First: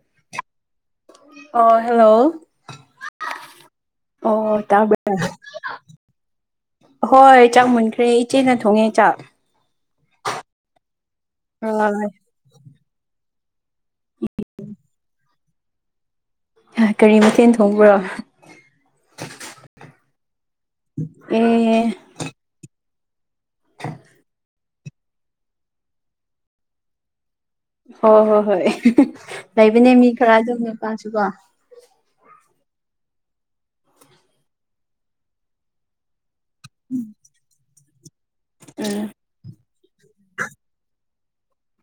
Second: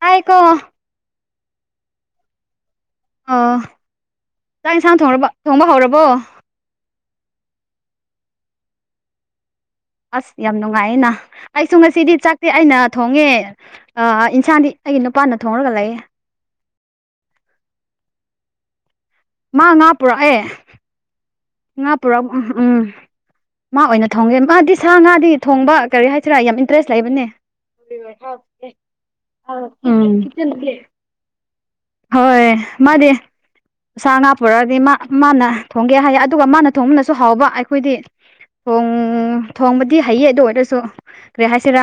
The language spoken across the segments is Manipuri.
ꯇꯥꯏꯀꯣ ꯑꯣ ꯍꯦꯜꯂꯣ ꯑꯣ ꯆꯥꯛ ꯌꯦꯟꯁꯥꯡ ꯊꯣꯡꯔꯕ ꯊꯣꯡꯕ ꯍꯧꯔꯕꯣ ꯍꯣꯏ ꯆꯥꯛ ꯃꯨꯟꯈ꯭ꯔꯦ ꯏꯆꯦꯅ ꯊꯣꯡꯉꯦ ꯆꯥꯛ ꯑꯁ ꯌꯥꯝ ꯅꯨꯡꯉꯥꯏꯌꯦ ꯅ ꯑꯩꯁꯨ ꯉꯁꯤꯗꯤ ꯆꯥꯛ ꯑꯩꯅ ꯊꯣꯡꯉꯦ ꯏꯟꯁꯥꯡꯗꯤ ꯑꯥ ꯑꯩꯒꯤ ꯅꯨꯄꯥꯅ ꯊꯣꯡꯉꯒ ꯂꯩꯌꯦ ꯍꯥ ꯀꯔꯤ ꯃꯊꯦꯜ ꯊꯣꯡꯕ꯭ꯔꯣ ꯃꯥ ꯉꯥ ꯄꯨꯔꯛꯑꯦ ꯑꯦ ꯉꯥ ꯄꯨꯔꯝ ꯎꯝ ꯎꯝ ꯃꯥ ꯑꯣꯏꯅ ꯊꯣꯡꯒꯦ ꯃꯥꯗꯤ ꯁꯥ ꯉꯥꯗꯤ ꯊꯣꯡꯕ ꯀꯔꯤ ꯍꯥꯏꯁꯤꯔꯥ ꯌꯥꯝ ꯏꯟꯇꯔꯦꯁ ꯂꯩꯕꯅꯦ ꯍꯣꯏ ꯍꯣꯏ ꯍꯣꯏ [unintelligible] ꯂꯩꯕꯅꯦ ꯃꯤ ꯎꯝ ꯈꯔ ꯑꯗꯨꯝ ꯅꯨꯄꯥꯁꯨꯀꯣ ꯍꯣꯏ ꯃꯥꯗꯤ ꯁꯥ ꯉꯥ ꯄꯨꯔꯛꯑꯗꯤ ꯃꯥ ꯃꯥꯅ ꯊꯣꯡꯒꯦ ꯍꯥꯏꯌꯦ ꯑꯗꯨꯒ ꯃꯥꯅ ꯊꯣꯡꯕꯅꯁꯨ ꯍꯥꯎꯕ ꯑꯩꯈꯣꯏꯗꯤ ꯊꯣꯡ ꯎꯝ ꯊꯣꯡꯕꯗꯤ ꯍꯩꯌꯦ ꯑꯗꯨ ꯑꯣꯏꯔꯁꯨ ꯀꯔꯤ ꯍꯥꯏꯁꯤꯔꯥ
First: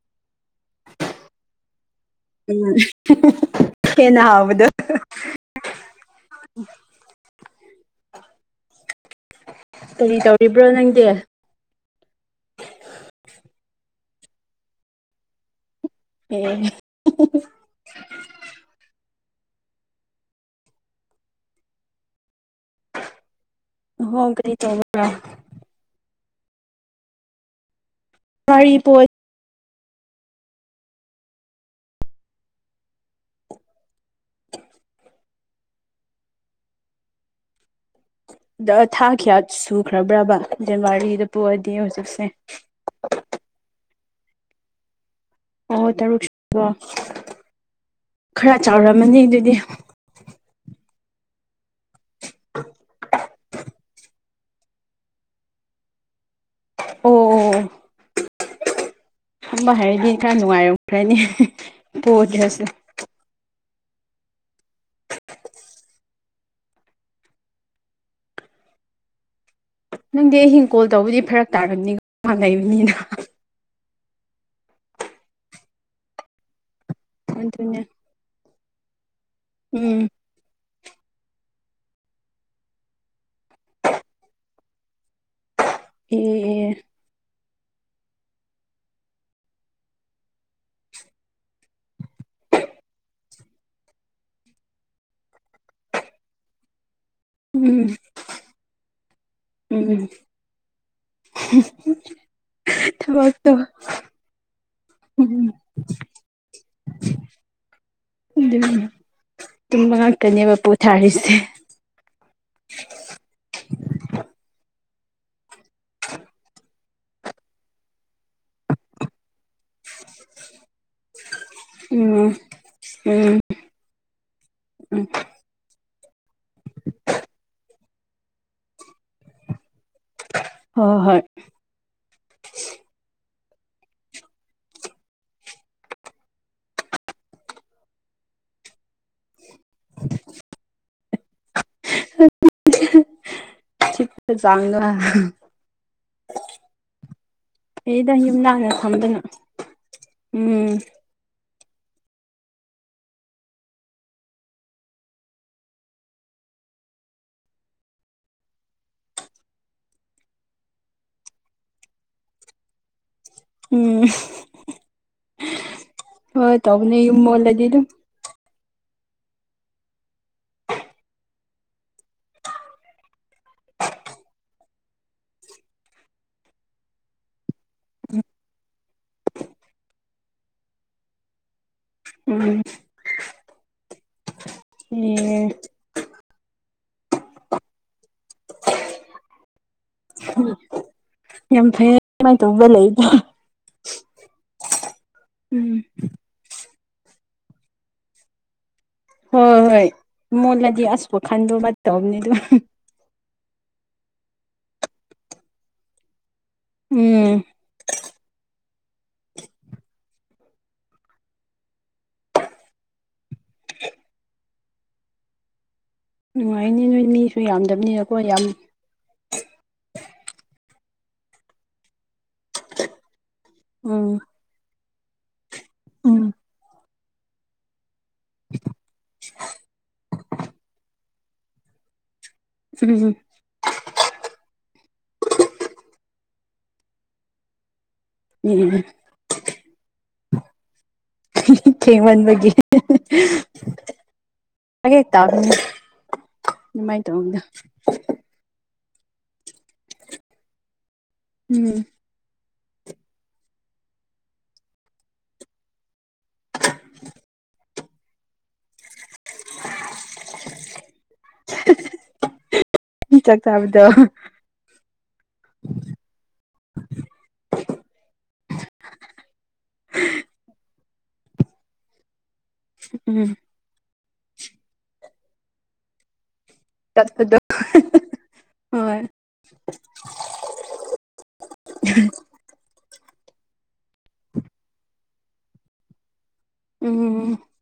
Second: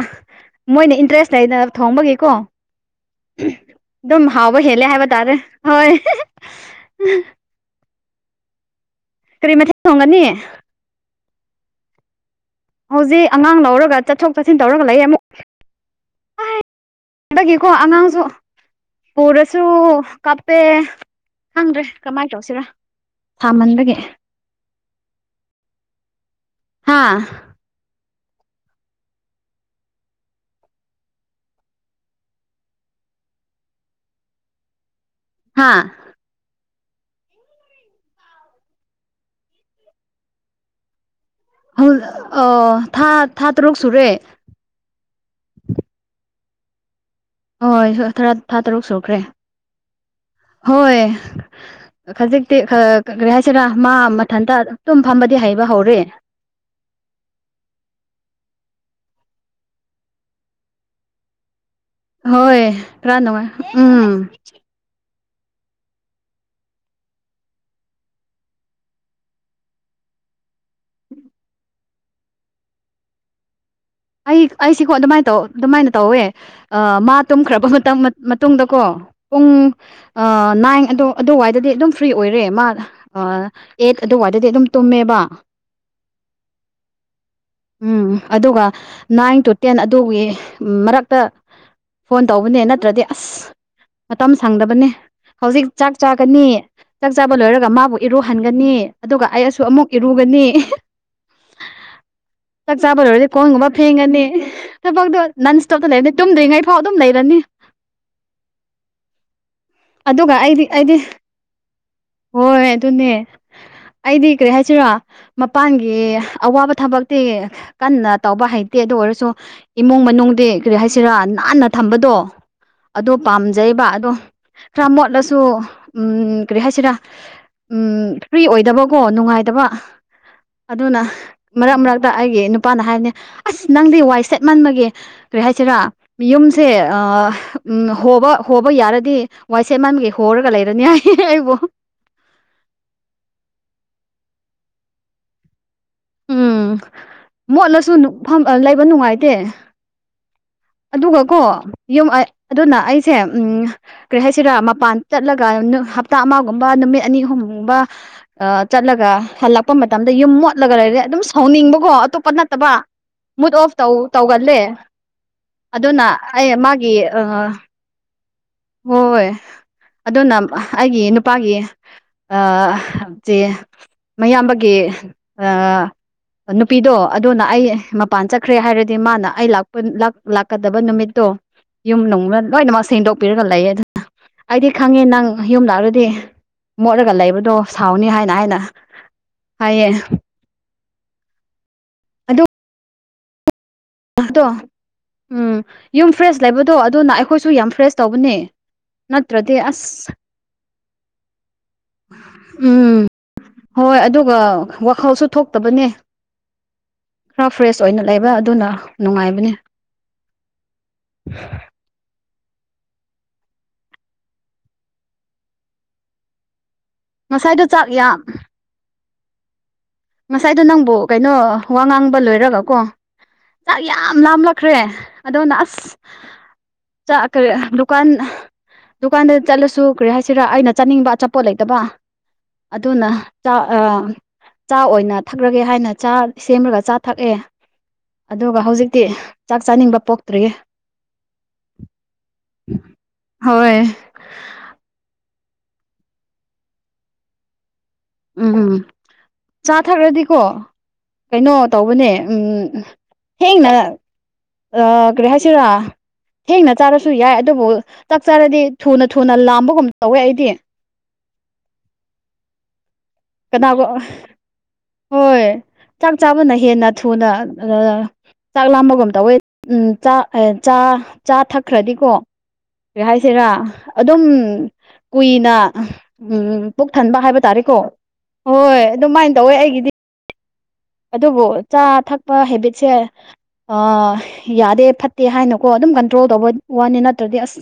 ꯃꯣꯏꯅ ꯏꯟꯇꯔꯦꯁ ꯂꯩꯅ ꯊꯣꯡꯕꯒꯤꯀꯣ ꯎꯝ [unintelligible] ꯍꯦꯟꯅ ꯑꯗꯨꯝ ꯍꯥꯎꯕ ꯍꯥꯎꯕꯗꯣ ꯍꯦꯜꯂꯦ ꯍꯥꯏꯕ ꯇꯥꯔꯦ ꯍꯣꯏ [unintelligible] ꯀꯔꯤ ꯃꯊꯦꯜ ꯀꯔꯤ ꯊꯣꯡꯒꯅꯤ ꯇꯧꯔꯤꯕ꯭ꯔꯣ ꯅꯪꯗꯤ ꯍꯧꯖꯤꯛ ꯑꯉꯥꯡ ꯂꯧꯔꯒ ꯆꯠꯊꯣꯛ ꯆꯠꯁꯤꯟ ꯇꯧꯔꯒ ꯂꯩꯌꯦ ꯑꯃꯨꯛ ꯑꯦ ꯍꯟꯗꯛꯀꯤꯀꯣ ꯑꯉꯥꯡꯖꯨ ꯄꯨꯔꯁꯨ ꯀꯞꯄꯦ ꯈꯪꯗ꯭ꯔꯦ ꯀꯃꯥꯏ ꯇꯧꯁꯤꯔꯥ ꯁꯥꯃꯟꯕꯒꯤ ꯍꯣꯡ ꯀꯔꯤ ꯇꯧꯕ꯭ꯔꯥ ꯍꯥꯥ ꯀꯔꯤ ꯄꯣꯠ ꯍꯥꯥ ꯗ ꯊꯥ ꯀꯌꯥ ꯁꯨꯈ꯭ꯔꯕ꯭ꯔꯕ ꯖꯟꯋꯥꯔꯤꯗ ꯍꯧ ꯑꯥ ꯊꯥꯥ ꯊꯥ ꯇꯔꯨꯛ ꯁꯨꯔꯦ ꯑꯣ ꯇꯔꯨꯛꯁꯨꯔꯕꯣ ꯍꯣꯏ [unintelligible] ꯊꯥ ꯇꯔꯨꯛ ꯁꯨꯈ꯭ꯔꯦ ꯍꯣꯏ ꯈꯖꯤꯛꯇꯤ ꯈꯥ ꯀꯔꯤ ꯍꯥꯏꯁꯤꯔꯥ ꯃꯥ ꯃꯊꯟꯇꯥ ꯇꯨꯝ ꯐꯝꯕꯗꯤ ꯍꯩꯕ ꯍꯧꯔꯦ ꯑꯣ ꯑꯣ ꯐꯝꯕ ꯍꯩꯔꯗꯤ ꯈꯔ ꯅꯨꯡꯉꯥꯏꯔꯝꯈ꯭ꯔꯅꯤ ꯍꯣꯏ ꯄꯣꯗ꯭ꯔꯁꯨ ꯈꯔ ꯅꯨꯡꯉꯥꯏ ꯎꯝ ꯅꯪꯗꯤ ꯑꯍꯤꯡ ꯀꯣꯜ ꯇꯧꯕꯗꯤ ꯐꯔꯛ ꯇꯥꯔꯝꯅꯤꯥ ꯑꯉꯥꯡ ꯂꯩꯩꯕꯅꯤꯅ ꯑꯩ ꯑꯩꯁꯤꯀꯣ ꯑꯗꯨꯃꯥꯏꯅ ꯇꯧ ꯑꯗꯨꯃꯥꯏꯅ ꯇꯧꯋꯦ ꯑ ꯃꯥ ꯇꯨꯝꯈ꯭ꯔꯕ ꯑꯗꯨꯅꯦ ꯃꯇꯝ ꯃꯇꯨꯡꯗꯀꯣ ꯎꯝ ꯑ ꯅꯥꯏꯟ ꯑꯗꯣ ꯑꯗꯨꯋꯥꯏꯗꯗꯤ ꯑꯗꯨꯝ ꯐ꯭ꯔꯤ ꯑꯣꯏꯔꯦ ꯃꯥ ꯑꯥ ꯑꯦꯠ ꯑꯗꯨꯋꯥꯏꯗꯗꯤ ꯑꯗꯨꯝ ꯇꯨꯝꯃꯦꯕ ꯑꯦꯑꯦꯑꯦ ꯎꯝ ꯑꯗꯨꯒ ꯅꯥꯏꯟ ꯇꯨ ꯇꯦꯟ ꯑꯗꯨꯒꯤ ꯃꯔꯛꯇ ꯐꯣꯟ ꯇꯧꯕꯅꯦ ꯅꯠꯇ꯭ꯔꯗꯤ ꯑꯁ ꯃꯇꯝ ꯁꯪꯗꯕꯅꯦ ꯍꯧꯖꯤꯛ ꯆꯥꯛ ꯆꯥꯒꯅꯤ ꯆꯥꯛ ꯆꯥꯕ ꯂꯣꯏꯔꯒ ꯎꯝ ꯃꯥꯕꯨ ꯏꯔꯨꯍꯟꯒꯅꯤ ꯑꯗꯨꯒ ꯑꯩꯁꯨ ꯑꯃꯨꯛ ꯏꯔꯨꯒꯅꯤ ꯊꯕꯛ ꯐꯪ ꯑꯃ ꯐꯦꯡꯉꯅꯤ ꯊꯕꯛꯇꯣ ꯅꯟ ꯏꯁꯇꯣꯞꯇ ꯂꯩꯔꯅꯤ ꯇꯨꯝꯗ꯭ꯔꯤꯉꯩ ꯐꯥꯎ ꯑꯗꯨꯝ ꯂꯩꯔꯅꯤ ꯑꯗꯨꯅꯦ ꯇꯨꯝꯕ ꯑꯗꯨꯒ ꯉꯥꯛꯇꯅꯦꯕ ꯑꯩꯗꯤ ꯑꯩꯗꯤ ꯄꯣꯊꯥꯔꯤꯁꯦ ꯍꯣꯏ ꯑꯗꯨꯅꯦ ꯑꯩꯗꯤ ꯀꯔꯤ ꯍꯥꯏꯁꯤꯔ ꯃꯄꯥꯟꯒꯤ ꯑꯋꯥꯕ ꯊꯕꯛꯇꯤ ꯀꯟꯅ ꯇꯧꯕ ꯍꯩꯇꯦ ꯑꯗꯨ ꯑꯣꯏꯔꯁꯨ ꯏꯃꯨꯡ ꯃꯅꯨꯡꯗꯤ ꯀꯔꯤ ꯍꯥꯏꯁꯤꯔꯥ ꯅꯥꯟꯅ ꯊꯝꯕꯗꯣ ꯎꯝ ꯑꯗꯣ ꯎꯝ ꯄꯥꯝ ꯖꯩꯕ ꯑꯗꯣ ꯈꯔ ꯎꯝ ꯃꯣꯠꯂꯁꯨ ꯎꯝ ꯀꯔꯤ ꯍꯥꯏꯁꯤꯔꯥ ꯎꯝ ꯐ꯭ꯔꯤ ꯑꯣꯏꯗꯕꯀꯣ ꯅꯨꯡꯉꯥꯏꯇꯕ ꯍꯣꯏ ꯑꯗꯨꯅ ꯍꯣꯏ ꯃꯔꯛ ꯃꯔꯛꯇ ꯑꯩꯒꯤ ꯅꯨꯄꯥꯅ ꯍꯥꯏꯕꯅꯦ ꯑꯁ ꯅꯪꯗꯤ ꯋꯥꯏ ꯁꯦꯠ ꯃꯟꯕꯒꯤ ꯀꯔꯤ ꯍꯥꯏꯁꯤꯔ ꯌꯨꯝꯁꯦ ꯑꯥ ꯎꯝ ꯍꯣꯕ ꯍꯣꯕ ꯌꯥꯔꯗꯤ ꯋꯥꯏꯁꯤꯜ ꯃꯟꯕꯒꯤ ꯍꯣꯔꯒ ꯂꯩꯔꯅꯤ ꯍꯥꯏꯌꯦ ꯑꯩꯕꯣ ꯑꯗꯨꯗꯤ [unintelligible] ꯁꯤꯠꯄꯒꯤ [unintelligible] ꯎꯝ ꯃꯣꯠꯂꯁꯨ ꯐꯩꯗ ꯌꯨꯝ ꯐꯝ ꯅꯥꯟꯅ ꯂꯩꯕ ꯊꯝꯕꯅ ꯅꯨꯡꯉꯥꯏꯇꯦ ꯎꯝ ꯑꯗꯨꯒꯀꯣ ꯌꯨꯝ ꯑ ꯑꯗꯨꯅ ꯑꯩꯁꯦ ꯎꯝ ꯀꯔꯤ ꯍꯥꯏꯁꯤꯔꯥ ꯃꯄꯥꯟ ꯆꯠꯂꯒ ꯍꯞꯇꯥ ꯑꯃꯒꯨꯝꯕ ꯅꯨꯃꯤꯠ ꯑꯅꯤ ꯑꯍꯨꯝꯒꯨꯝꯕ ꯑꯥ ꯆꯠꯂꯒ ꯍꯜꯂꯛꯄ ꯃꯇꯝꯗ ꯌꯨꯝ ꯃꯣꯠꯂꯒ ꯂꯩꯔꯗꯤ ꯑꯗꯨꯝ ꯁꯥꯎꯅꯤꯡꯕꯀꯣ ꯑꯇꯣꯞꯄ ꯅꯠꯇꯕ ꯃꯨꯠ ꯑꯣꯐ ꯇꯧ ꯎꯝ ꯇꯧꯒꯜꯂꯦ ꯑꯗꯨꯅ ꯑꯩ ꯍꯣꯏ ꯃꯥꯒꯤ ꯇꯧꯕꯅꯦ ꯌꯨꯝ ꯑ ꯃꯣꯜꯂꯗꯤ ꯑꯗꯨꯝ ꯍꯣꯏ ꯑꯗꯨꯅ ꯑꯩꯒꯤ ꯅꯨꯄꯥꯒꯤ ꯑꯥ ꯆꯦ ꯃꯌꯥꯝꯕꯒꯤ ꯑ ꯅꯨꯄꯤꯗꯣ ꯑꯗꯨꯅ ꯑꯩ ꯃꯄꯥꯟ ꯆꯠꯈ꯭ꯔꯦ ꯍꯥꯏꯔꯗꯤ ꯃꯥꯅ ꯑꯩ ꯂꯥꯛꯄ ꯂꯥꯛꯀꯗꯕ ꯅꯨꯃꯤꯠꯇꯣ ꯌꯨꯝ ꯅꯨꯡꯅ ꯎꯝ ꯂꯣꯏꯅꯃꯛ ꯁꯦꯡꯗꯣꯛꯄꯤꯔꯒ ꯂꯩꯌꯦ ꯑꯗꯨꯅ ꯑꯩꯗꯤ ꯈꯪꯉꯦ ꯅꯪ ꯑꯦ ꯌꯨꯝꯂꯥꯛꯂꯗꯤ ꯃꯣꯠꯂꯒ ꯂꯩꯕꯗꯣ ꯁꯥꯎꯅꯤ ꯍꯥꯏꯅ ꯍꯥꯏꯅ ꯍꯥꯏꯌꯦ ꯌꯥꯝ ꯐꯩꯌꯦ ꯑꯗꯨꯃꯥꯏꯅ ꯇꯧꯕꯗ ꯂꯩꯕꯗꯣ ꯑꯗꯣ ꯎꯝ ꯌꯨꯝ ꯐ꯭ꯔꯦꯁ ꯂꯩꯕꯗꯣ ꯑꯗꯨꯅ ꯑꯩꯈꯣꯏꯁꯨ ꯌꯥꯝ ꯐ꯭ꯔꯦꯁ ꯇꯧꯕꯅꯦ ꯅꯠꯇ꯭ꯔꯗꯤ ꯍꯣꯏ ꯍꯣꯏ ꯑꯁ ꯃꯣꯜꯂꯗꯤ ꯑꯁ ꯋꯥꯈꯟꯗꯣ ꯑꯃ ꯇꯧꯕꯅꯤ ꯑꯗꯨ ꯎꯝ ꯍꯣꯏ ꯑꯗꯨꯒ ꯋꯥꯈꯜꯁꯨ ꯊꯣꯛꯇꯕꯅꯦ ꯎꯝ ꯈꯔ ꯐ꯭ꯔꯦꯁ ꯑꯣꯏꯅ ꯂꯩꯕ ꯑꯗꯨꯅ ꯅꯨꯡꯉꯥꯏꯕꯅꯤ ꯅꯨꯡꯉꯥꯏꯅꯤ ꯅꯣꯏ ꯃꯤꯁꯨ ꯉꯁꯥꯏꯗꯣ ꯆꯥꯛ ꯌꯥꯝꯗꯕꯅꯤꯅ ꯑꯩꯈꯣꯏꯅ ꯌꯥꯝ ꯉꯁꯥꯏꯗꯣ ꯅꯪꯕꯨ ꯀꯩꯅꯣ ꯋꯥ ꯉꯥꯡꯕ ꯂꯣꯏꯔꯒ ꯀꯣ ꯆꯥꯛ ꯌꯥꯝ ꯎꯝ ꯂꯥꯝꯂꯛ ꯈ꯭ꯔꯦ ꯑꯗꯣꯅ ꯑꯁ ꯎꯝ ꯆꯥ ꯀꯔꯤ ꯗꯨꯀꯥꯟ ꯗꯨꯀꯥꯟꯗ ꯆꯠꯂꯁꯨ ꯀꯔꯤ ꯍꯥꯏꯁꯤꯔꯥ ꯑꯩꯅ ꯆꯠꯅꯤꯡꯕ ꯑꯆꯥ ꯄꯣꯠ ꯂꯩꯇꯕ ꯑꯗꯨꯅ ꯆꯥ ꯑꯣꯏꯅ ꯊꯛꯂꯒꯦ ꯍꯥꯏꯅ ꯆꯥ ꯁꯦꯝꯂꯒ ꯆꯥ ꯊꯛꯑꯦ ꯎꯝ ꯑꯗꯨꯒ ꯎꯝ ꯍꯧꯖꯤꯛꯇꯤ ꯆꯥꯛ ꯆꯥꯅꯤꯡꯕ ꯄꯣꯛꯇ꯭ꯔꯤꯌꯦ ꯊꯦꯡꯃꯟꯕꯒꯤ ꯍꯣꯏ ꯍꯦꯛ ꯇꯥꯕꯅꯦ ꯑꯗꯨꯃꯥꯏꯅ ꯇꯧꯕꯅꯦ ꯎꯝ ꯎꯝ ꯆꯥꯊꯛꯔꯗꯤꯀꯣ ꯀꯩꯅꯣ ꯎꯝ ꯇꯧꯕꯅꯦ ꯎꯝ ꯊꯦꯡꯅ ꯀꯔꯤ ꯍꯥꯏꯁꯤꯔꯥ ꯊꯦꯡꯅ ꯆꯥꯔꯁꯨ ꯌꯥꯏ ꯑꯗꯨꯕꯨ ꯆꯥꯛ ꯆꯥꯔꯗꯤ ꯊꯨꯅ ꯊꯨꯅ ꯂꯥꯝꯕꯒꯨꯝ ꯇꯧꯋꯦ ꯑꯩꯗꯤ [unintelligible] ꯆꯥꯛ ꯆꯥꯕꯗꯣ ꯀꯅꯥꯒꯨꯝ ꯍꯣꯏ ꯆꯥꯛ ꯆꯥꯕꯅ ꯍꯦꯟꯅ ꯊꯨꯅ ꯆꯥꯛ ꯂꯥꯝꯕꯒꯨꯝ ꯇꯧꯋꯦ ꯎꯝ ꯆꯥ ꯆꯥ ꯆꯥ ꯊꯛꯈ꯭ꯔꯗꯤꯀꯣ ꯀꯔꯤ ꯎꯝ ꯍꯥꯏꯁꯤꯔꯥ ꯑꯗꯨꯝ ꯀꯨꯏꯅ ꯎꯝ ꯄꯨꯛ ꯊꯟꯕ ꯆꯠꯄꯗꯣ ꯍꯥꯏꯕ ꯇꯥꯔꯦꯀꯣ ꯍꯣꯏ ꯑꯗꯨꯃꯥꯏꯅ ꯇꯧꯋꯦ ꯑꯩꯒꯤꯗꯤ ꯑꯗꯨꯕꯨ ꯆꯥ ꯊꯛꯄ ꯍꯦꯕꯤꯠꯁꯦ ꯑꯥ ꯌꯥꯗꯦ ꯐꯠꯇꯦ ꯍꯥꯏꯅꯀꯣ ꯑꯗꯨꯝ ꯀꯟꯇ꯭ꯔꯣꯜ ꯇꯧꯕ ꯋꯥꯅꯦ ꯎꯝ ꯅꯠꯇ꯭ꯔꯗꯤ ꯑꯁ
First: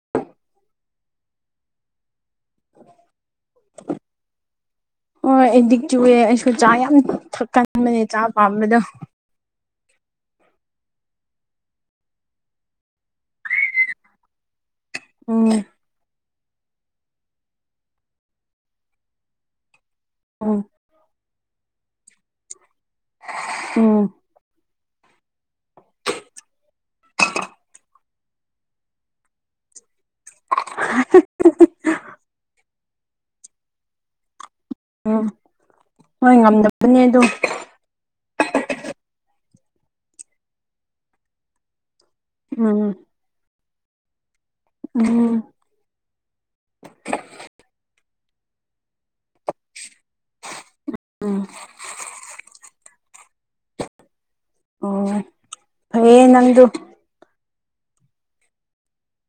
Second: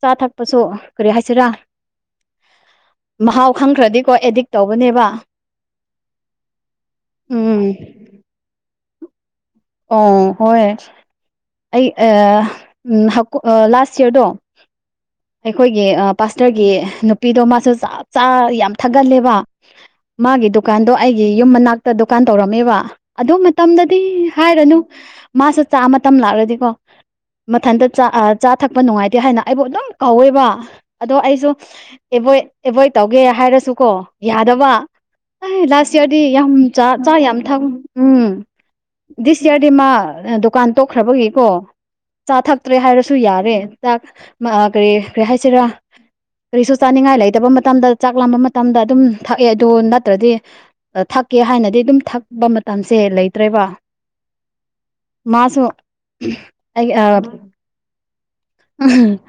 ꯆꯥ ꯊꯛꯄꯁꯨ ꯀꯔꯤ ꯍꯥꯏꯁꯤꯔꯥ ꯃꯍꯥꯎ ꯈꯪꯈ꯭ꯔꯗꯤꯀꯣ ꯑꯦꯗꯤꯛ ꯇꯧꯕꯅꯦꯕ ꯍꯣꯏ ꯑꯦꯗꯤꯛ ꯆꯨꯏꯌꯦ ꯑꯩꯁꯨ ꯆꯥ ꯌꯥꯝ ꯎꯝ ꯊꯛꯀꯟꯕꯅꯦ ꯆꯥ ꯄꯥꯝꯕꯗꯣ ꯑꯣ ꯍꯣꯏ ꯑꯩ ꯂꯥꯁ ꯌꯔꯗꯣ ꯎꯝ ꯑꯩꯈꯣꯏꯒꯤ ꯄꯥꯁꯇꯔꯒꯤ ꯅꯨꯄꯤꯗꯣ ꯃꯥꯁꯨ ꯆꯥ ꯆꯥ ꯌꯥꯝ ꯊꯥꯒꯜꯂꯦꯕ ꯃꯥꯒꯤ ꯎꯝ ꯗꯨꯀꯥꯟꯗꯣ ꯑꯩ ꯌꯨꯝ ꯃꯅꯥꯛꯇ ꯗꯨꯀꯥꯟ ꯇꯧꯔꯝꯃꯦꯕ ꯑꯗꯨ ꯎꯝ ꯃꯇꯝꯗꯗꯤ ꯍꯥꯏꯔꯅꯨ ꯃꯥꯁꯨ ꯆꯥꯛ ꯃꯇꯝ ꯂꯥꯛꯑꯗꯤꯀꯣ ꯃꯊꯟꯇ ꯆꯥ ꯆꯥ ꯊꯛꯄ ꯅꯨꯡꯉꯥꯏꯇꯦ ꯍꯥꯏꯅ ꯑꯩꯕꯨ ꯑꯗꯨꯝ ꯀꯧꯋꯦꯕ ꯑꯗꯣ ꯑꯩꯁꯨ ꯑꯦꯕꯣꯏ ꯑꯦꯕꯣꯏꯠ ꯇꯧꯒꯦ ꯍꯥꯏꯔꯁꯨꯀꯣ ꯌꯥꯗꯕ ꯎꯝ ꯑꯩ ꯂꯥꯁ ꯏꯌꯥꯔꯗꯤ ꯍꯣꯏ ꯌꯥꯝ ꯉꯝꯗꯕꯅꯦ ꯆꯥ ꯑꯗꯣ ꯌꯥꯝ ꯊꯪ ꯎꯝ ꯗꯤꯁ ꯏꯌꯥꯔꯗꯤ ꯃꯥ ꯗꯨꯀꯥꯟ ꯇꯣꯛꯈ꯭ꯔꯕꯒꯤꯀꯣ ꯆꯥ ꯊꯛꯇ꯭ꯔꯦ ꯎꯝ ꯍꯥꯏꯔꯁꯨ ꯁꯨ ꯌꯥꯔꯦ ꯆꯥꯛ ꯀꯔꯤ ꯀꯔꯤ ꯎꯝ ꯍꯥꯏꯁꯤꯔꯥ ꯀꯔꯤꯁꯨ ꯆꯥꯅꯤꯡꯉꯥꯏ ꯂꯩꯇꯕ ꯃꯇꯝꯗ ꯆꯥꯛ ꯂꯥꯝꯕ ꯃꯇꯝꯗ ꯑꯗꯨꯝ ꯊꯛꯑꯦ ꯑꯗꯨ ꯅꯠꯇ꯭ꯔꯗꯤ ꯑ ꯎꯝ ꯊꯛꯀꯦ ꯍꯥꯏꯅꯗꯤ ꯑꯗꯨꯝ ꯊꯛꯄ ꯃꯇꯝꯁꯦ ꯂꯩꯇ꯭ꯔꯦꯕ꯫ ꯑꯣ ꯃꯥꯁꯨ ꯐꯩꯌꯦ ꯅꯪꯗꯣ ꯑꯩ ꯑꯥ [unintelligible]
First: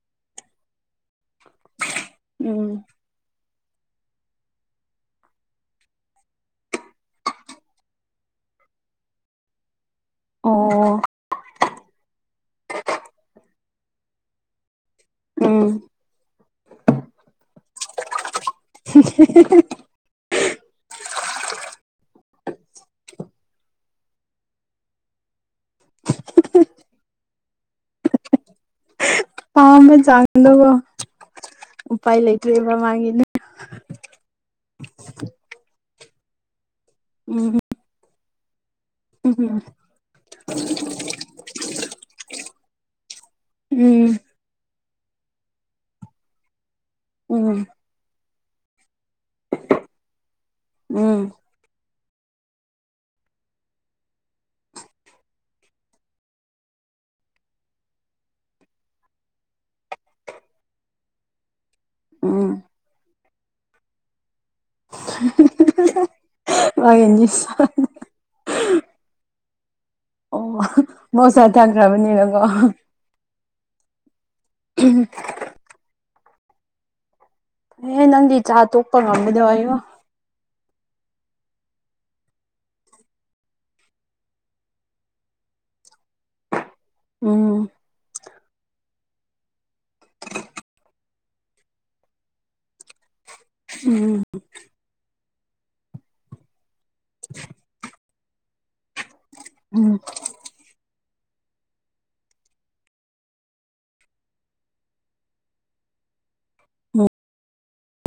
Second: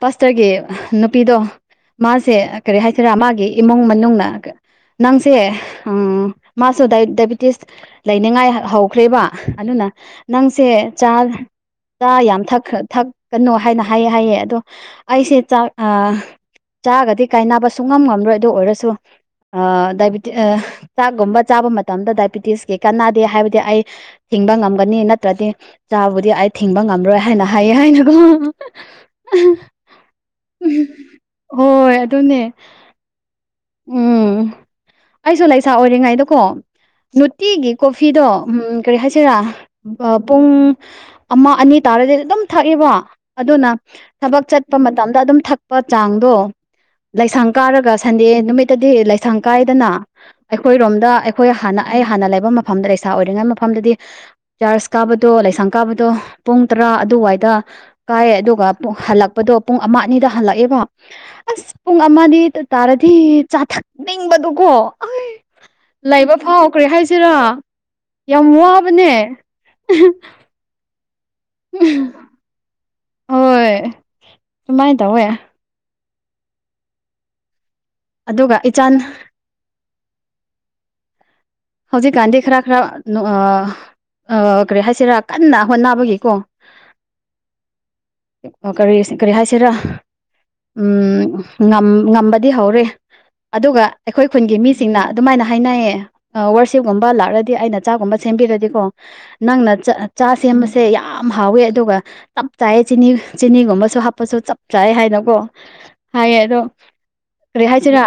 ꯄꯥꯁꯇꯔꯒꯤ ꯅꯨꯄꯤꯗꯣ ꯃꯥꯁꯦ ꯎꯝ ꯀꯔꯤ ꯍꯥꯏ ꯁꯤꯔꯥ ꯃꯥꯒꯤ ꯏꯃꯨꯡ ꯃꯅꯨꯡꯅ ꯅꯪꯁꯦ ꯃꯥꯁꯨ ꯗꯥꯏꯕꯤꯇꯤꯁ ꯂꯩꯅꯤꯡꯉꯥꯏ ꯍꯧ ꯈ꯭ꯔꯦꯕ ꯑꯗꯨꯅ ꯅꯪꯁꯦ ꯑꯣ ꯆꯥ ꯆꯥ ꯌꯥꯝ ꯊꯛꯈ ꯊꯛ ꯀꯅꯨ ꯍꯥꯏꯅ ꯍꯥꯏꯌꯦ ꯍꯥꯏꯌꯦ ꯑꯗꯣ ꯑꯩꯁꯦ ꯎꯝ ꯆꯥꯛ ꯑ ꯆꯥꯒꯗꯤ ꯀꯥꯏꯅꯕ ꯁꯨꯨꯡꯉꯝ ꯉꯝꯔꯣꯏ ꯑꯗꯨ ꯑꯣꯏꯔꯁꯨ ꯑꯥ ꯗꯥꯏꯕ ꯇꯤ ꯑ ꯆꯥꯛꯒꯨꯝꯕ ꯆꯥꯕ ꯃꯇꯝꯗ ꯗꯥꯏꯕꯤꯇꯤꯁꯀꯤ ꯀꯥꯟꯅꯗꯦ ꯍꯥꯏꯕꯗꯤ ꯑꯩ ꯍꯤꯡꯕ ꯉꯒꯅꯤ ꯅꯠꯇꯔꯥꯗꯤ ꯆꯥꯕꯨꯗꯤ ꯑꯩ ꯊꯤꯡꯕ ꯉꯝꯔꯣꯏ ꯍꯥꯏꯅ ꯍꯥꯏꯌꯦ ꯍꯥꯏꯅꯀꯣ [unintelligible] ꯄꯥꯝꯕ ꯆꯥꯡꯗꯣꯀꯣ ꯍꯣꯏ ꯎꯄꯥꯏ ꯑꯗꯨꯅꯦ ꯂꯩꯇ꯭꯭ꯔꯦꯕ ꯃꯥꯒꯤꯅ ꯎꯝ ꯑꯩꯁꯨ ꯂꯩꯁꯥ ꯑꯣꯏꯔꯤꯉꯩꯗꯀꯣ ꯎꯝ ꯅꯨꯠꯇꯤꯒꯤ ꯀꯣꯐꯤꯗꯣ ꯎꯝ ꯀꯔꯤ ꯍꯥꯏꯁꯤꯔꯥ꯫ ꯎꯝ ꯑ ꯄꯨꯡ ꯑꯃ ꯑꯅꯤ ꯇꯥꯔꯗꯤ ꯑꯗꯨꯝ ꯊꯛꯏꯕ ꯑꯗꯨꯅ ꯎꯝ ꯊꯕꯛ ꯆꯠ ꯄ ꯃꯇꯝꯗ ꯑꯗꯨꯝ ꯊꯛꯄ ꯆꯥꯡꯗꯣ ꯂꯩꯥꯁꯪ ꯎꯝ ꯀꯥꯔꯒ ꯁꯟꯗꯦ ꯅꯨꯃꯤꯠꯇꯗꯤ ꯂꯩꯥꯁꯪ ꯀꯥꯑꯦꯗꯅꯥ ꯑꯩꯈꯣꯏꯔꯣꯝꯗ ꯎꯝ ꯑꯩꯈꯣꯏ ꯍꯥꯟꯅ ꯑꯩ ꯍꯥꯟꯅ ꯂꯩꯕ ꯃꯐꯝꯗ ꯂꯩꯁꯥ ꯑꯣꯏꯔꯤꯉꯩ ꯃꯐꯝꯗꯗꯤ ꯆꯔꯁ ꯀꯥꯕꯗꯣ ꯂꯩꯁꯥꯡ ꯀꯥꯕꯗꯣ ꯄꯨꯡ ꯇꯔꯥ ꯑꯗꯨꯋꯥꯏꯗ ꯀꯥꯑꯦ ꯑꯗꯨꯒ ꯍꯜꯂꯛꯄꯗꯣ ꯄꯨꯡ ꯑꯃ ꯑꯅꯤꯗ ꯍꯜꯂꯛꯑꯦꯕ ꯑꯁ ꯄꯨꯡ ꯑꯃꯗꯤ ꯎꯝ ꯇꯥꯔꯗꯤ ꯆꯥ ꯊꯛ ꯅꯤꯡꯕꯗꯨꯀꯣ ꯑꯥꯏ ꯂꯩꯕꯐꯥꯎ ꯀꯔꯤ ꯍꯥꯏꯁꯤꯔꯥ꯫ ꯑꯩꯅꯤꯁ ꯌꯥꯝ ꯋꯥꯕꯅꯦ [unintelligible] ꯑꯣ ꯃꯣꯁꯥ ꯊꯟ ꯈ꯭ꯔꯕꯅꯤꯅꯀꯣ꯫ ꯍꯣꯏ ꯑꯗꯨꯃꯥꯏ ꯇꯧꯋꯦ꯫ ꯑꯦ ꯅꯪꯗꯤ ꯆꯥ ꯑꯗꯨꯒ ꯏꯆꯥꯟ ꯇꯣꯛꯄ ꯉꯝꯒꯗꫭ ꯑꯩꯌꯣ꯫ ꯍꯧꯖꯤꯛ ꯀꯥꯟꯗꯤ ꯈ꯭ꯔ ꯈ꯭ꯔ ꯅꯣ ꯑꯥ ꯑꯥ ꯀꯔꯤ ꯍꯥꯏꯁꯤꯔꯥ ꯀꯟꯅ ꯍꯣꯠꯅꯕꯒꯤꯀꯣ꯫ ꯎꯝ꯫ ꯑ ꯀꯔꯤ ꯀꯔꯤ ꯍꯥꯏꯁꯤꯔꯥ꯫ ꯎꯝ ꯉꯝ ꯉꯝꯕꯗꯤ ꯍꯧꯔꯦ ꯑꯗꯨꯒ ꯎꯝ ꯑꯩꯈꯣꯏ ꯈꯨꯟꯒꯤ ꯃꯤꯁ ꯁꯤꯡꯅ ꯑꯗꯨꯃꯥꯏꯅ ꯍꯥꯏꯅꯩꯌꯦ ꯑ ꯋꯥꯔꯁꯤꯞꯒꯨꯝꯕ ꯂꯥꯛꯂꯗꯤ ꯑꯩꯅ ꯆꯥꯛꯒꯨꯝꯕ ꯁꯦꯝꯕꯤꯔꯗꯤꯀꯣ꯫ ꯅꯪꯅ ꯆ ꯎꯝ ꯆꯥ ꯁꯦꯝꯕꯁꯦ ꯌꯥꯝ ꯍꯥꯎꯋꯦ ꯑꯗꯨꯒ ꯆꯞ ꯆꯥꯏꯌꯦ ꯆꯤꯅꯤ ꯆꯤꯅꯤꯒꯨꯝꯕꯁꯨ ꯍꯥꯞꯄꯁꯨ ꯆꯥꯞ ꯆꯥꯌꯦ ꯍꯥꯏꯅꯀꯣ꯫ ꯍꯥꯏꯌꯦ ꯑꯗꯣ ꯎꯝ ꯀꯔꯤ ꯍꯥꯏꯁꯤꯔꯥ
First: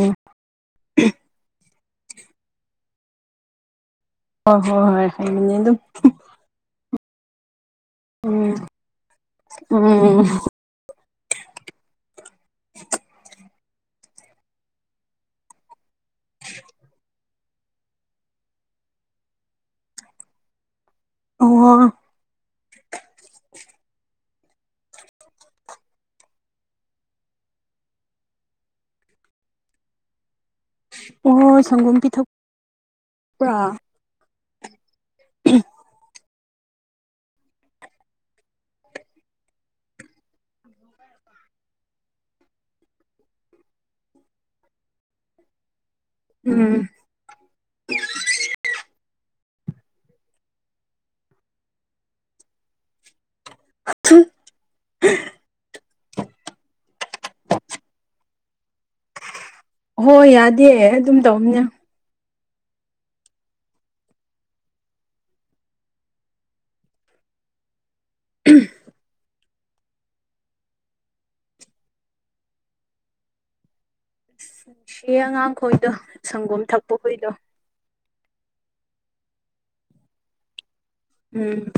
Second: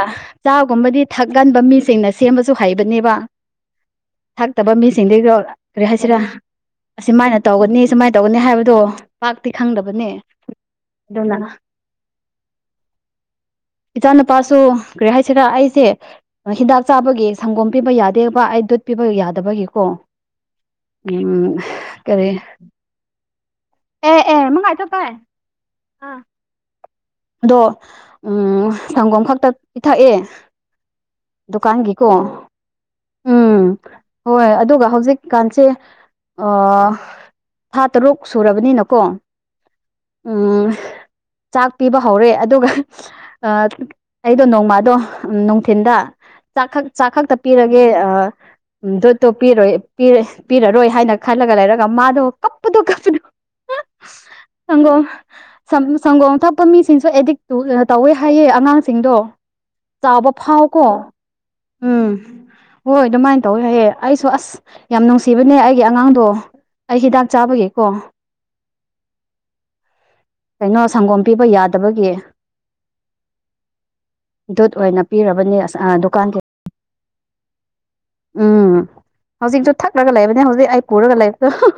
ꯆꯥꯒꯨꯝꯕꯗꯤ ꯊꯛꯒꯟꯕ ꯃꯤꯁꯤꯡꯅ ꯁꯦꯝꯕꯁꯨ ꯍꯩꯕꯅꯦꯕ꯫ ꯍꯣꯏ ꯊꯥꯛꯇꯕ ꯍꯣꯏ ꯍꯣꯏ ꯃꯤꯁꯤꯡꯗꯒꯤ ꯒꫭ ꯍꯩꯕꯅꯦ ꯑꯗꯨꯝ ꯀꯔꯤ ꯍꯥꯏꯁꯤꯔꯥ꯫ ꯑꯁꯤꯃꯥꯏꯅ ꯇꯧꯒꯅꯤ ꯁꯨꯃꯥꯏꯅ ꯇꯧꯒꯅꯤ ꯎꯝ ꯍꯥꯏꯕꯗꯣ ꯄꯥꯛꯇꯤ ꯈꯪꯗꯕꯅꯦ‌꯫ ꯎꯝ ꯑꯗꯨꯅ [inaudible] ꯏꯆꯥ ꯅꯨꯨꯄꯥꯁꯨ ꯀꯔꯤ ꯍꯥꯏꯁꯤꯔꯥ ꯑꯩꯁꯦ ꯍꯤꯗꯥꯛ ꯆꯥꯕꯒꯤ ꯁꯪꯒꯣꯝ ꯄꯤꯕ ꯌꯥ ꯇꯦꯛꯕ ꯑꯩ ꯗꯨꯠ ꯄꯤꯕ ꯌꯥꯗꯕꯒꯤꯀꯣ ꯎꯝ ꯑꯣ ꯀꯔꯤ꯫ [inaudible] [unintelligible] ꯑꯗꯣ ꯎꯝ ꯁꯪꯒꯣꯝ ꯈꯛꯇ ꯄꯤꯊꯛꯑꯦ꯫ ꯑꯣ ꯁꯪꯒꯣꯝ ꯗꯨꯀꯥꯟꯒꯤꯀꯣ ꯎꯝ꯫ ꯄꯤꯊꯛꯄ꯭ꯔꯥ ꯍꯣꯏ ꯑꯗꯨꯒ ꯍꯧꯖꯤꯛꯀꯥꯟꯁꯦ ꯑꯣ ꯊꯥ ꯇꯔꯨꯛ ꯁꯨꯔꯕꯅꯤꯅꯀꯣ ꯎꯝ꯫ ꯆꯥꯛ ꯄꯤꯕ ꯍꯧꯔꯦ ꯑꯗꯨꯒ ꯑꯥ ꯑꯩꯗꯣ ꯅꯣꯡꯃꯥꯗꯣ ꯎꯝ ꯅꯨꯡꯊꯤꯟꯗ ꯆꯥꯛꯈꯛ ꯎꯝ ꯆꯥꯛꯈꯛꯇ ꯄꯤꯔꯒꯦ ꯑꯥ꯫ ꯗꯣꯠꯇꯣ ꯄꯤꯔꯣꯏ ꯄꯤꯔ ꯄꯤꯔꯔꯣꯏ ꯍꯥꯏꯅ ꯈꯜꯂꯒ ꯂꯩꯔꯒ ꯃꯥꯗꯣ ꯀꯞꯄꯗꯣ ꯀꯞꯄꯗꯣ꯫ ꯁꯪꯒꯣꯡ ꯁꯝ ꯁꯪꯒꯣꯡ ꯊꯛ ꯃꯤꯁꯤꯡꯁꯨ ꯑꯦꯗꯤꯛ ꯇꯨ ꯇꯧꯋꯦ ꯍꯥꯏꯌꯦ ꯑꯉꯥꯡꯁꯤꯡꯗꯣ꯫ ꯍꯣꯏ ꯆꯥꯎꯕ ꯐꯥꯎ ꯌꯥꯗꯦ ꯀꯣ ꯑꯗꯨꯝ ꯇꯧꯝꯅꯦ ꯎꯝ ꯍꯣꯏ ꯑꯗꯨꯃꯥꯏꯟ ꯇꯧꯋꯦ ꯍꯥꯏꯌꯦ ꯑꯩꯁꯨ ꯑꯁ ꯌꯥꯝ ꯅꯨꯡꯁꯤꯕꯅꯦ ꯑꯩꯒꯤ ꯑꯉꯥꯡꯗꯣ ꯑꯩ ꯍꯤꯗꯥꯛ ꯆꯥꯕꯒꯤꯀꯣ꯫ ꯎꯝ ꯀꯩꯅꯣ ꯁꯪꯒꯣꯝ ꯄꯤꯕ ꯌꯥꯗꯕꯒꯤ꯫ ꯗꯨꯠ ꯑꯣꯏꯅ ꯅꯨꯡꯁꯤꯌꯦ ꯄꯤꯔꯕꯅꯦ ꯑꯉꯥꯡꯈꯣꯏꯗꯣ ꯑꯁ ꯗꯨꯀꯥꯟꯒꯤ ꯁꯪꯒꯣꯝ ꯊꯛꯄ ꯈꯨꯏꯗꯣ ꯎꯝ ꯍꯧꯖꯤꯛꯁꯨ ꯊꯛꯂꯒ ꯂꯩꯕꯅꯦ ꯍꯧꯖꯤꯛ ꯑꯩ ꯄꯨꯔꯒ ꯎꯝ ꯂꯩꯕꯗꯣ ꯫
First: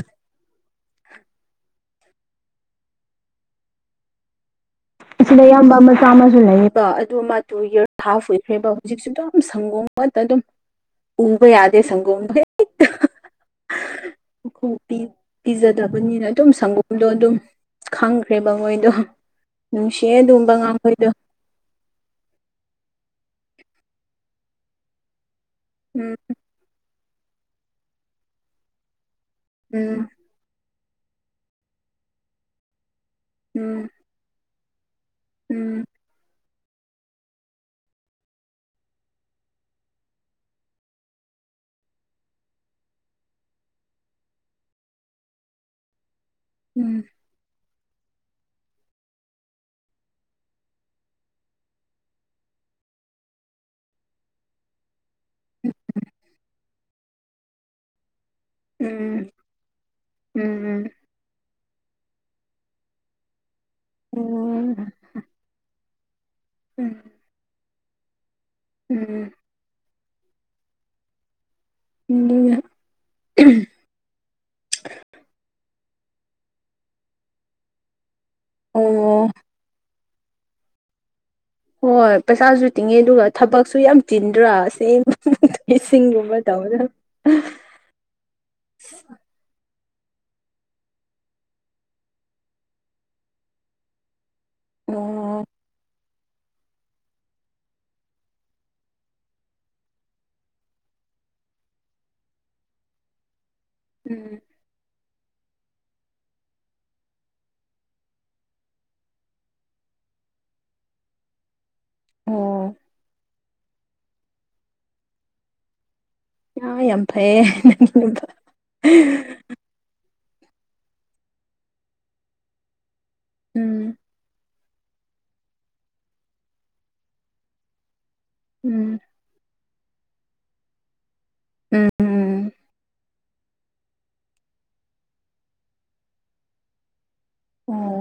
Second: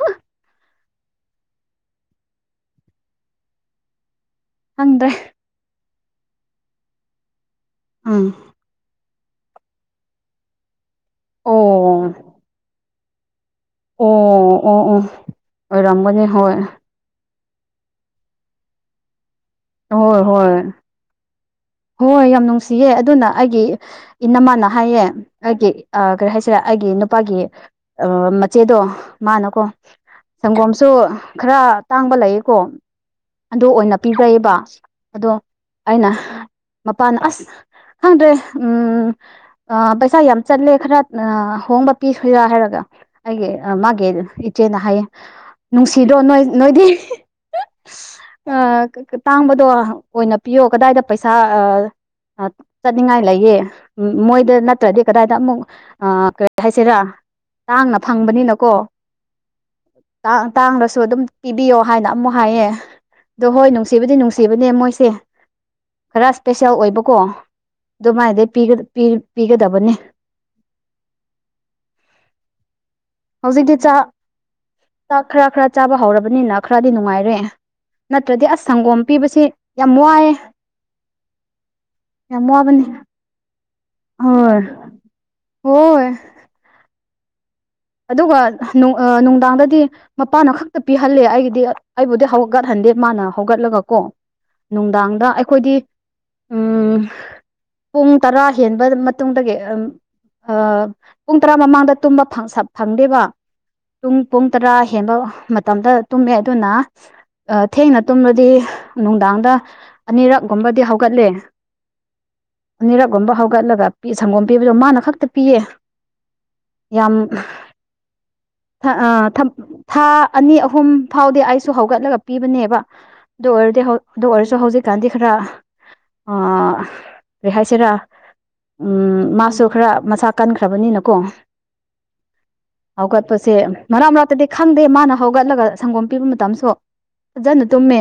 ꯈꯪꯗ꯭ꯔꯦ [unintelligible] ꯑꯌꯥꯝꯕ ꯃꯆꯥꯥ ꯑꯃꯁꯨ ꯂꯩꯌꯦꯕ ꯑꯗꯨ ꯃꯥ ꯇꯨ ꯏꯌꯔꯁ ꯎꯝ ꯍꯥꯐ ꯑꯣꯏꯈ꯭ꯔꯦꯕ ꯍꯧꯖꯤꯛꯁꯨ ꯑꯗꯨꯝ ꯁꯪꯒꯣꯝ ꯉꯠꯇ ꯑꯗꯨꯝ ꯎꯕ ꯑꯣ ꯌꯥꯗꯦ ꯁꯪꯒꯣꯝꯗꯣ ꯍꯦꯛꯇ ꯑꯣ ꯑꯣ ꯄꯨꯄꯤ ꯑꯣ ꯑꯣꯏꯔꯝꯒꯅꯤ ꯄꯤꯖꯗꯕꯅꯤꯅ ꯑꯗꯨꯝ ꯍꯣꯏ ꯁꯪꯒ ꯗꯣ ꯑꯗꯨꯝ ꯈꯪꯈ꯭ꯔꯦꯕ ꯃꯣꯏꯗꯣ ꯅꯨꯡꯁꯤꯌꯦ ꯍꯣꯏ ꯑꯗꯨꯨꯝꯕ ꯍꯣꯏ ꯑꯉꯥꯡꯈꯣꯏꯗꯣ꯫ ꯍꯣꯏ ꯌꯥꯝ ꯅꯨꯡꯁꯤꯌꯦ ꯑꯗꯨꯅ ꯑꯩꯒꯤ ꯏꯅꯝꯃꯥꯅ ꯍꯥꯏꯌꯦ꯫ ꯑꯩꯒꯤ ꯑ ꯎꯝ ꯀꯔꯤ ꯍꯥꯏꯁꯦꯔꯥ ꯑꯩꯒꯤ ꯅꯨꯄꯥꯒꯤ ꯑ ꯃꯆꯦꯗꯣ ꯃꯥꯅꯀꯣ꯫ ꯎꯝ ꯁꯪꯒꯣꯝꯁꯨ ꯈꯔ ꯇꯥꯡꯕ ꯂꯩꯌꯦꯀꯣ ꯑꯗꯨ ꯎꯝ ꯑꯣꯏꯅ ꯫ ꯄꯤꯖꯩꯕꯥ ꯑꯗꯣ ꯫ ꯎꯝ ꯑꯩꯅ ꯃꯄꯥꯅ ꯑꯁ ꯈꯪꯗ꯭ꯔꯦ ꯎꯝ ꯑ ꯄꯩꯁꯥ ꯌꯥꯝ ꯆꯠꯂꯦ ꯈꯔ ꯑꯥ ꯍꯣꯡꯕ ꯄꯤ ꯁꯣꯏꯔꯥ ꯍꯥꯏꯔꯒ ꯑꯩꯒꯤ ꯑ ꯃꯥꯒꯤ ꯏꯆꯦꯅ ꯍꯥꯏꯌꯦ ꯅꯨꯡꯁꯤꯗꯣ ꯅꯣꯏ ꯅꯣꯏꯗꯤ ꯎꯝ ꯇꯥꯡꯕꯗꯣ ꯑꯣꯏꯅ ꯄꯤꯌꯣ ꯀꯗꯥꯏꯗ ꯄꯩꯁ ꯁꯥ ꯑ ꯆꯠꯅꯤꯡꯉꯥꯏ ꯂꯩꯌꯦ ꯃꯣꯏꯗ ꯅꯠ ꯇ꯭ꯔꯗꯤ ꯀꯗꯥꯏꯗ ꯑꯃꯨꯛ ꯑꯥ ꯀꯔꯤ ꯍꯥꯏꯁꯦꯔꯥ ꯇꯥꯡꯅ ꯐꯪꯕꯅꯤꯅ ꯀꯣ ꯎꯝ ꯇꯥ ꯎꯝ ꯇꯥꯡꯔꯁꯨ ꯑꯗꯨꯝ ꯄꯤꯕꯤꯌꯣ ꯍꯥꯏꯅ ꯑꯃꯨꯛ ꯍꯥꯏꯌꯦ ꯑꯗꯣ ꯍꯣꯏ ꯅꯨꯡꯁꯤꯕꯗꯤ ꯅꯨꯡꯁꯤꯕꯅꯦ ꯎꯝ ꯃꯣꯏꯁꯦ ꯈꯔ ꯏꯁꯄꯦꯁꯦꯜ ꯎꯝ ꯑꯣꯏꯕꯀꯣ ꯑꯗꯨꯃꯥꯏꯅꯗꯩ ꯄꯤꯒ ꯄꯤ ꯎꯝ ꯄꯤꯒꯗꯕꯅꯦ ꯎꯝꯗꯨꯅ ꯍꯧꯖꯤꯛꯗꯤ ꯆꯥꯛ ꯆꯥꯛ ꯈꯔ ꯈꯔ ꯆꯥꯕ ꯍꯧꯔꯕꯅꯤꯅ ꯈꯔꯗꯤ ꯅꯨꯡꯉꯥꯢꯔꯦ꯫ ꯅꯠꯇ꯭ꯔꯗꯤ ꯑꯁ ꯁꯪꯒꯣꯝ ꯑꯣ ꯄꯤꯕꯁꯤ ꯌꯥꯝ ꯋꯥꯢꯌꯦ ꯍꯣꯢ ꯄꯩꯁꯥꯁꯨ ꯋꯥꯕꯅꯤ ꯇꯤꯡꯉꯦ ꯑꯗꯨꯒ ꯊꯕꯛꯁꯨ ꯌꯥꯝ ꯆꯤꯟꯗ꯭ꯔꯥ ꯍꯣꯏ ꯑꯁꯦꯡꯕꯗ ꯍꯣꯏ ꯏꯁꯤꯡꯒꯨꯝꯕ ꯇꯧꯒꯗ [unintelligible] ꯑꯗꯨꯒ ꯍꯥ ꯅꯨ ꯑ ꯅꯨꯡꯗꯥꯡꯗꯗꯤ ꯃꯄꯥꯅ ꯈꯛꯇ ꯄꯤꯍꯜꯂꯦ ꯑꯩꯒꯤꯗꯤ ꯑꯩꯕꯨꯗꯤ ꯍꯧꯒꯠꯍꯟꯗꯦ ꯃꯥꯅ ꯍꯧꯒꯠꯂꯒ ꯀꯣ꯫ ꯅꯨꯡꯗꯥꯡꯗ ꯑꯣ ꯑꯩꯈꯣꯢꯗꯤ ꯎꯝ꯫ ꯄꯨꯡ ꯇꯔꯥ ꯍꯦꯟꯕ ꯃꯇꯨꯡꯗꯒꯤ ꯑꯝ ꯑ ꯄꯨꯡ ꯇꯔꯥ ꯃꯃꯥꯡꯗ ꯇꯨꯝꯕ ꯐꯪ ꯁ ꯐꯪꯗꯦꯕ ꯄꯨꯡ ꯎꯝ ꯄꯨꯡ ꯇꯔꯥ ꯍꯦꯟꯕ ꯃꯇꯝꯗ ꯇꯨꯝꯃꯦ ꯑꯗꯨꯅ ꯑ ꯊꯦꯡꯅ ꯇꯨꯝꯔꯗꯤ ꯅꯨꯡꯗꯥꯡꯗ ꯑꯅꯤꯔꯛꯒꯨꯝꯕꯗꯤ ꯍꯧꯒꯠꯂꯦ ꯑꯣ ꯑꯅꯤꯔꯛꯒꯨꯝꯕ ꯍꯧꯒꯠꯂꯒ ꯁꯪꯒꯣꯝ ꯄꯤꯕꯗꯣ ꯃꯥꯅ ꯈꯛꯇ ꯄꯤꯌꯦ ꯌꯥꯏ ꯌꯥꯝ ꯐꯩꯌꯦ ꯅꯪ [unintelligible] ꯊ ꯑ ꯊꯝ ꯊꯥ ꯑꯅꯤ ꯑꯍꯨꯝ ꯐꯥꯎꯗꯤ ꯑꯩꯁꯨ ꯍꯧꯒꯠꯂꯒ ꯄꯤꯕꯅꯦꯕ ꯑꯗꯨ ꯑꯣꯏꯔꯗꯤ ꯎꯝ ꯍꯧ ꯑꯗꯨ ꯑꯣꯏꯔꯁꯨ ꯍꯧꯖꯤꯛ ꯀꯥꯟꯗꯤ ꯈꯔ ꯑ ꯀꯔꯤꯍꯥꯏꯁꯤꯔꯥ ꯎꯝ ꯃꯥꯁꯨ ꯈꯔ ꯃꯁꯥ ꯀꯟꯈ꯭ꯔꯕꯅꯤꯅꯀꯣ ꯎꯝ ꯎꯝ ꯎꯝ ꯍꯧꯒꯠꯄꯁꯦ ꯃꯔꯛ ꯃꯔꯛꯇꯗꯤ ꯈꯪꯗꯦ ꯃꯥꯅ ꯍꯧꯒꯠꯂꯒ ꯁꯪꯒꯣꯝ ꯄꯤꯕ ꯃꯇꯝꯁꯨ ꯐꯖꯅ ꯑꯣ ꯇꯨꯝꯃꯦ